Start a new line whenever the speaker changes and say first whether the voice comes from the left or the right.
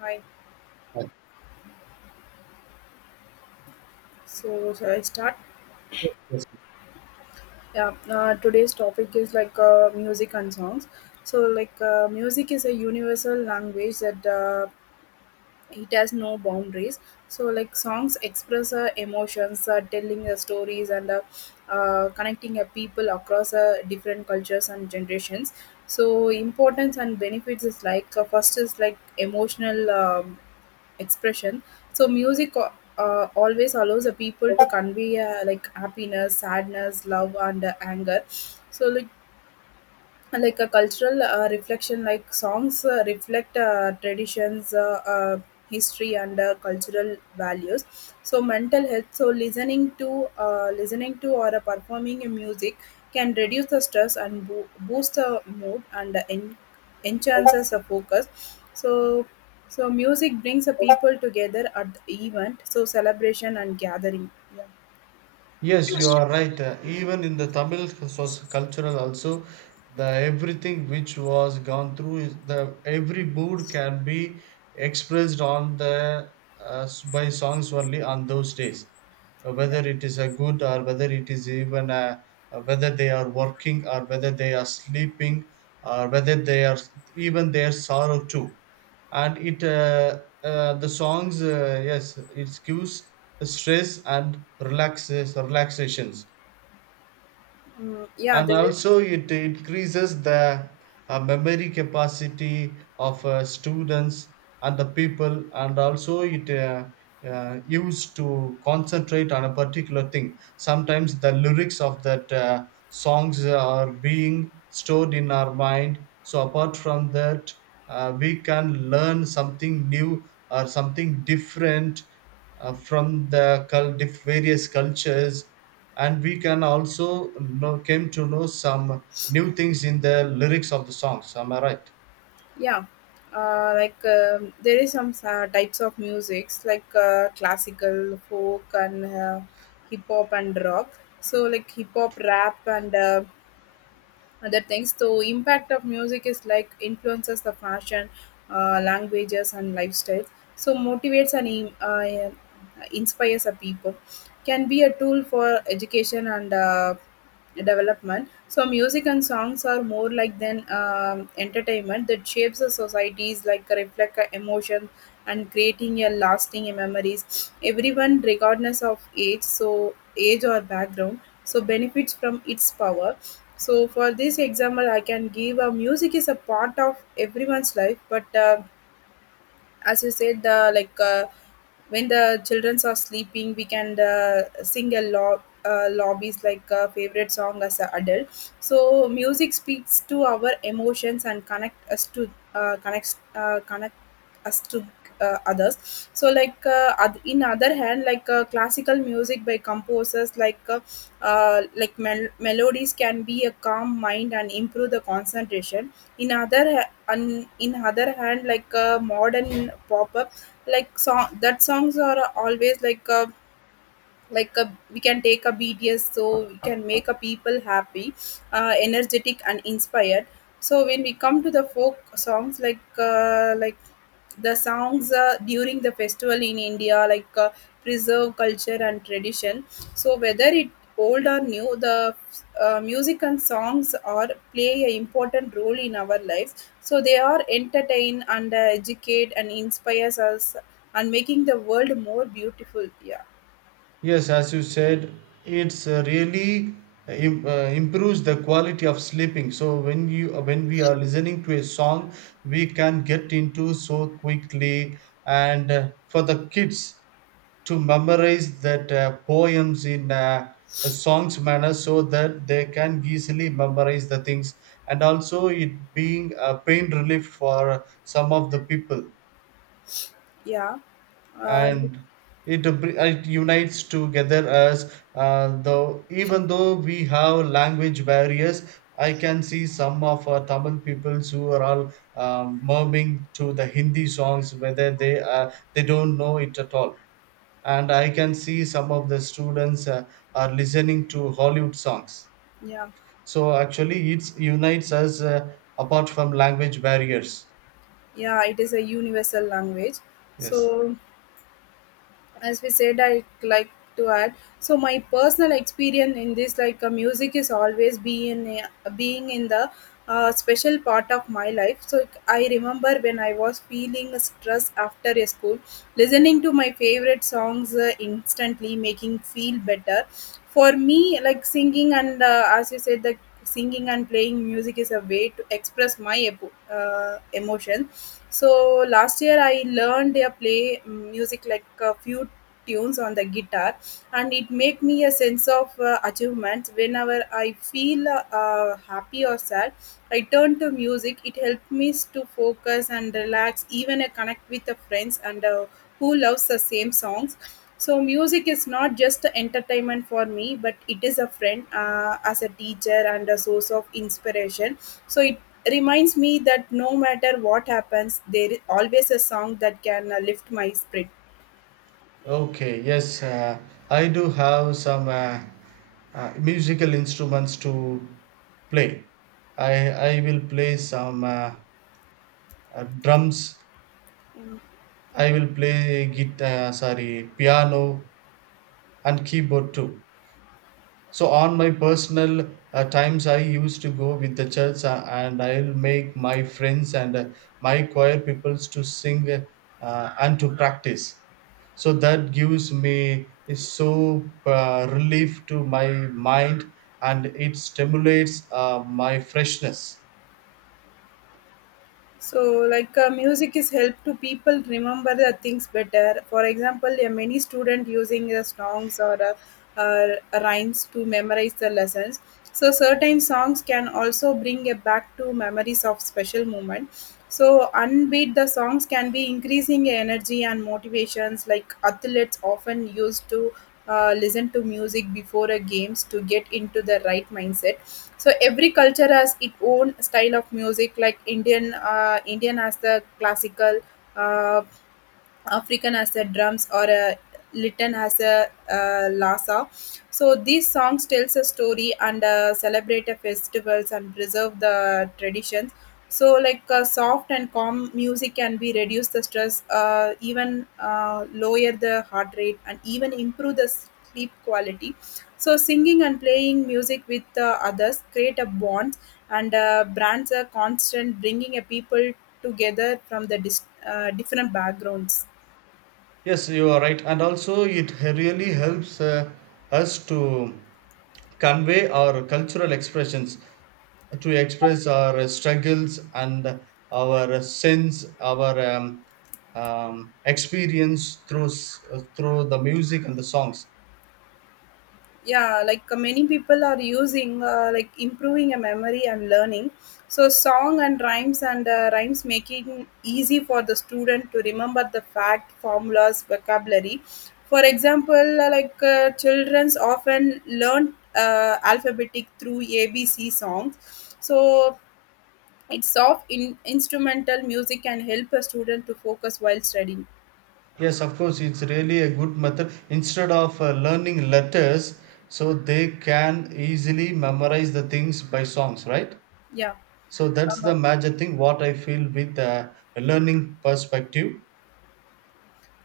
left: Hi.
right: Right.
left: So shall I start?
right: Yes, yes.
left: Yeah. Today's topic is music and songs. So music is a universal language that it has no boundaries. So like songs express emotions, telling stories, and connecting people across different cultures and generations. So importance and benefits is first is like emotional expression. So music always allows the people to convey like happiness, sadness, love, and anger. So like a cultural reflection, like songs reflect traditions, history, and cultural values. So mental health, so listening to or performing a music can reduce the stress and boost the mood and enhances the focus. So so music brings the people together at the event, so celebration and gathering. Yeah.
right: Yes, you are right. Even in the Tamil soc- cultural also, the everything which was gone through is the every mood can be expressed on the s- by songs only on those days. Whether it is a good or whether it is even a, whether they are working or whether they are sleeping or whether they are even their sorrow too. And it the songs, yes, it gives stress and relaxes relaxations.
left: Yeah,
right: And
left: there is.
right: also it increases the memory capacity of students and the people, and also it used to concentrate on a particular thing. Sometimes the lyrics of that songs are being stored in our mind, so apart from that we can learn something new or something different from the various cultures, and we can also know came to know some new things in the lyrics of the songs. Am I right?
left: Yeah. There is some types of musics like classical, folk, and hip hop and rock. So like hip hop, rap, and other things. So impact of music is like influences the fashion, languages and lifestyles. So motivates and inspires the people. Can be a tool for education and development. So music and songs are more like than entertainment that shapes the societies like reflect a emotion and creating a lasting memories. Everyone regardless of age, so age or background, so benefits from its power. So for this example, I can give music is a part of everyone's life. But as you said, the when the children are sleeping, we can sing a lot. Lobbies like favorite song as an adult. So music speaks to our emotions and connect us to others. So in other hand, classical music by composers like melodies can be a calm mind and improve the concentration. In other hand, modern pop up, like songs are always like a, we can take a bds, so we can make a people happy, energetic and inspired. So when we come to the folk songs, like the songs during the festival in India, preserve culture and tradition. So whether it old or new, the music and songs are play an important role in our lives. So they are entertain and educate and inspires us and making the world more beautiful. Yeah.
right: Yes, as you said, it's really uh, im- uh, improves the quality of sleeping. So when you when we are listening to a song, we can get into so quickly. And for the kids to memorize that poems in a song's manner, so that they can easily memorize the things. And also it being a pain relief for some of the people.
left: Yeah, uh,
right: And it unites together as though even though we have language barriers. I can see some of our Tamil peoples who are all murmuring to the Hindi songs, whether they don't know it at all. And I can see some of the students are listening to Hollywood songs.
left: yeah,
right: So actually it unites us, apart from language barriers.
left: yeah. It is a universal language.
right: Yes.
left: So as we said, I like to add. So my personal experience in this, music is always being in the special part of my life. So I remember when I was feeling stress after a school, listening to my favorite songs instantly making feel better. For me, like singing and as you said, the singing and playing music is a way to express emotions. So last year I learned a play music like a few tunes on the guitar, and it make me a sense of achievements. Whenever I feel happy or sad, I turn to music. It helped me to focus and relax, even I connect with the friends and who loves the same songs. So music is not just entertainment for me, but it is a friend, as a teacher and a source of inspiration. So it reminds me that no matter what happens, there is always a song that can lift my spirit.
right: Okay, yes, I do have some musical instruments to play. I i will play some drums. I will play guitar, sorry, piano, and keyboard too. So on my personal times, I used to go with the church, and I'll make my friends and my choir peoples to sing and to practice. So that gives me so relief to my mind, and it stimulates my freshness.
left: So, music is help to people remember the things better. For example, there many student using the songs or uh, rhymes to memorize the lessons. So, certain songs can also bring it back to memories of special moment. So, unbeat the songs can be increasing energy and motivations, like athletes often used to listen to music before a games to get into the right mindset. So every culture has its own style of music, like Indian has the classical, uh, African as a drums, or a Litton as a Lhasa. So these songs tells a story and celebrate a festivals and preserve the traditions. So soft and calm music can be reduce the stress, even lower the heart rate and even improve the sleep quality. So singing and playing music with others create a bond, and brands are constant bringing a people together from the different backgrounds.
right: Yes, you are right, and also it really helps us to convey our cultural expressions, to express our struggles and our sense, our experience through through the music and the songs.
left: Yeah, many people are using like improving a memory and learning. So song and rhymes making easy for the student to remember the fact, formulas, vocabulary. For example, children's often learn alphabetic through ABC songs. So it's soft in instrumental music can help a student to focus while studying.
right: Yes, of course, it's really a good method. Instead of learning letters, so they can easily memorize the things by songs, right?
left: Yeah.
right: So that's
left: Uh-huh.
right: the major thing. What I feel with a learning perspective.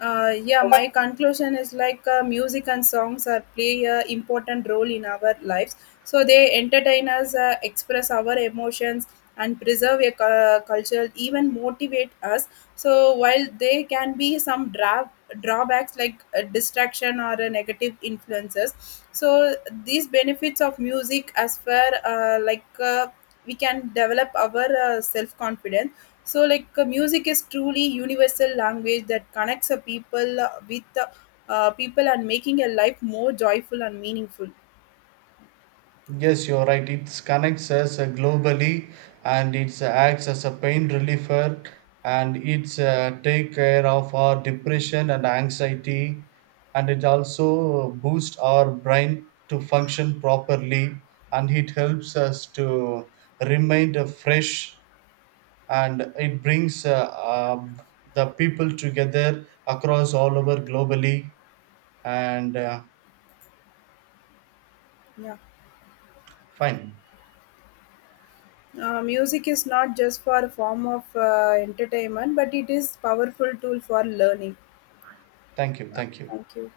left: Yeah, my conclusion is music and songs are play a important role in our lives. So they entertain us, express our emotions, and preserve a culture, even motivate us. So while they can be some drawbacks like distraction or negative influences, so these benefits of music as far we can develop our self confidence. So, like, music is truly universal language that connects a people with people and making a life more joyful and meaningful.
right: Yes, you're right. It connects us, globally, and it acts as a pain reliever, and it's take care of our depression and anxiety, and it also boosts our brain to function properly, and it helps us to remain fresh, and it brings the people together across all over globally. And
left: Yeah,
right: fine.
left: music is not just for a form of entertainment, but it is powerful tool for learning.
right: Thank you. Thank you.
left: Thank you.